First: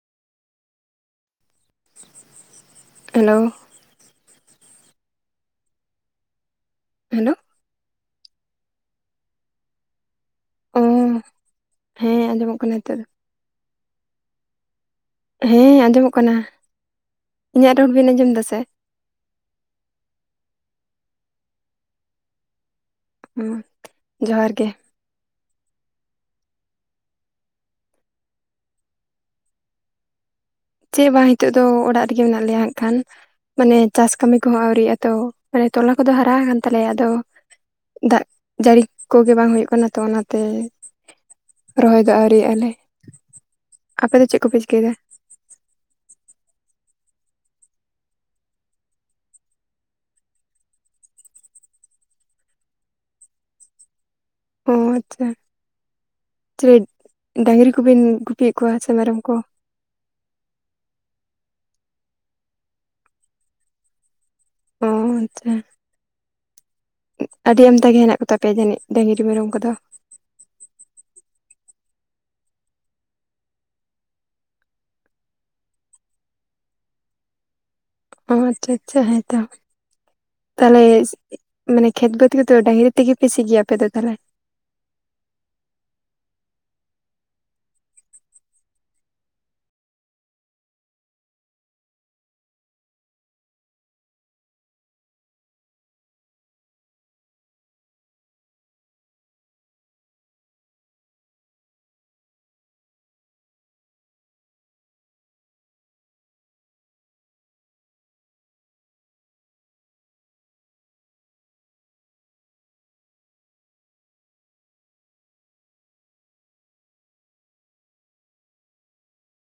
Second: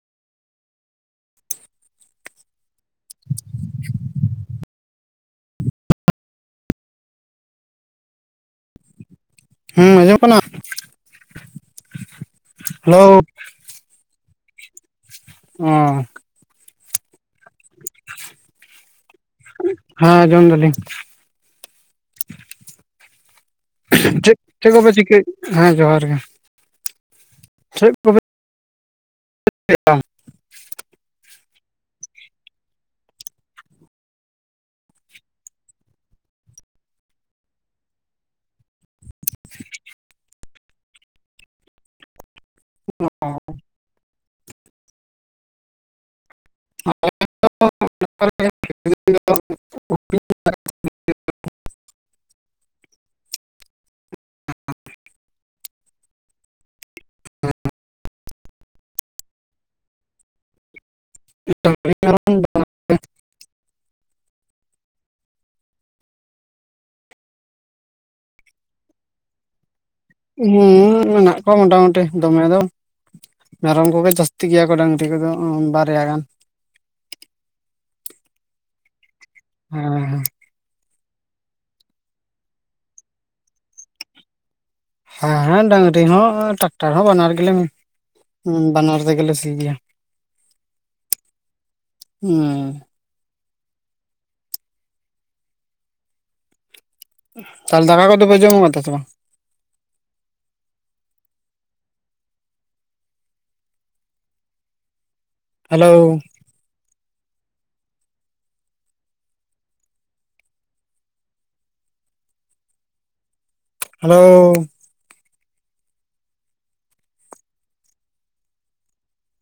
Hello. Hello? ᱦᱩᱸ ᱟᱸᱡᱚᱢᱚᱜ ᱠᱟᱱᱟ? ᱚ ᱦᱮᱸ ᱟᱸᱡᱚᱢᱚᱜ ᱠᱟᱱᱟ ᱦᱤᱛᱚᱜ ᱦᱮᱞᱳ ᱫᱚ᱾ ᱚ ᱦᱮᱸ ᱟᱸᱡᱚᱢᱚᱜ ᱠᱟᱱᱟ, ᱤᱧᱟᱹᱜ ᱨᱚᱲ ᱵᱮᱱ ᱟᱸᱡᱚᱢ ᱫᱟ ᱥᱮ? ᱦᱮᱸ ᱟᱸᱡᱚᱢ ᱫᱟᱞᱤᱧ᱾ ᱚ᱾ ᱪᱮᱫ ᱪᱮᱫ ᱠᱚᱯᱮ ᱪᱤᱠᱟᱹ, ᱦᱮᱸ ᱡᱚᱦᱟᱨ ᱜᱮ ᱪᱮᱫ ᱠᱚᱯᱮ [inaudible] ᱪᱮᱫ ᱵᱟᱝ ᱱᱤᱛᱚᱜ ᱫᱚ ᱚᱲᱟᱜ ᱨᱮᱜᱮ ᱢᱮᱱᱟᱜ ᱞᱮᱭᱟ ᱦᱟᱸᱜ ᱠᱷᱟᱱ᱾ ᱢᱟᱱᱮ ᱪᱟᱥ ᱠᱟᱹᱢᱤ ᱠᱚᱦᱚᱸ ᱟᱹᱣᱨᱤᱭᱟᱜ-ᱟ ᱛᱚ, ᱢᱟᱱᱮ ᱛᱚᱞᱟ ᱠᱚᱫᱚ ᱦᱟᱨᱟ ᱟᱠᱟᱱ ᱛᱟᱞᱮᱭᱟ ᱟᱫᱚ ᱫᱟᱜ ᱡᱟᱹᱲᱤ ᱠᱚᱜᱮ ᱵᱟᱝ ᱦᱩᱭᱩᱜ ᱠᱟᱱᱟ ᱛᱚ ᱚᱱᱟᱛᱮ ᱨᱚᱦᱚᱭ ᱫᱚ ᱟᱹᱣᱨᱤᱭᱟᱜᱼᱟ ᱞᱮ, ᱟᱯᱮ ᱫᱚ ᱪᱮᱫ ᱠᱚᱯᱮ ᱪᱤᱠᱟᱹᱭᱫᱟ? [inaudible] ᱚ ᱟᱪᱪᱷᱟ, ᱪᱤᱞᱤ ᱰᱟᱝᱨᱤ ᱠᱚᱵᱮᱱ ᱜᱩᱯᱤᱭᱮᱫ ᱠᱚᱣᱟ ᱥᱮ ᱢᱮᱨᱚᱢ ᱠᱚ? [inaudible] ᱦᱮᱸ ᱚ ᱟᱪᱪᱷᱟ᱾ ᱩᱸᱜ ᱟᱹᱰᱤ ᱟᱢᱫᱟ ᱜᱮ ᱦᱮᱱᱟᱜ ᱠᱚᱛᱟᱯᱮᱭᱟ ᱡᱟᱹᱱᱤᱡ ᱰᱟᱝᱨᱤ ᱢᱮᱨᱚᱢ ᱠᱚᱫᱚ? ᱦᱩᱸ ᱢᱮᱱᱟᱜ ᱠᱚᱣᱟ ᱢᱚᱴᱟᱢᱩᱴᱤ, ᱫᱚᱢᱮ ᱫᱚ ᱵᱟᱝ᱾ ᱢᱮᱨᱚᱢ ᱠᱚᱜᱮ ᱡᱟᱹᱥᱛᱤ ᱜᱮᱭᱟ ᱠᱚ ᱰᱟᱝᱨᱤ ᱠᱚᱫᱚ ᱚ ᱵᱟᱨᱭᱟ ᱜᱟᱱ᱾ ᱚ ᱟᱪᱪᱷᱟ ᱟᱪᱪᱷᱟ ᱦᱮᱸ ᱛᱚ᱾ ᱦᱮᱸ ᱛᱟᱦᱚᱞᱮ ᱢᱟᱱᱮ ᱠᱷᱮᱛ ᱵᱟᱹᱛ ᱠᱚᱫᱚ ᱰᱟᱹᱟᱝᱨᱤ ᱛᱮᱜᱮ ᱯᱮ ᱥᱤ ᱜᱮᱭᱟ ᱟᱯᱮ ᱫᱚ ᱛᱟᱦᱚᱞᱮ? ᱦᱮᱸ ᱦᱮᱸ ᱰᱟᱝᱨᱤ ᱦᱚᱸ ᱴᱨᱟᱠᱴᱟᱨ ᱦᱚᱸ ᱵᱟᱱᱟᱨ ᱜᱮᱞᱮ ᱩᱸ ᱵᱟᱱᱟᱨ ᱛᱮᱜᱮᱞᱮ ᱥᱤᱭ ᱜᱮᱭᱟ ᱩᱸ᱾ ᱛᱟᱦᱚᱞᱮ ᱫᱟᱠᱟ ᱠᱚᱫᱚ ᱯᱮ ᱡᱚᱢᱚᱜ ᱠᱟᱫᱟ ᱥᱮ ᱵᱟᱝ? ᱦᱮᱞᱳ᱾ ᱦᱮᱞᱳ᱾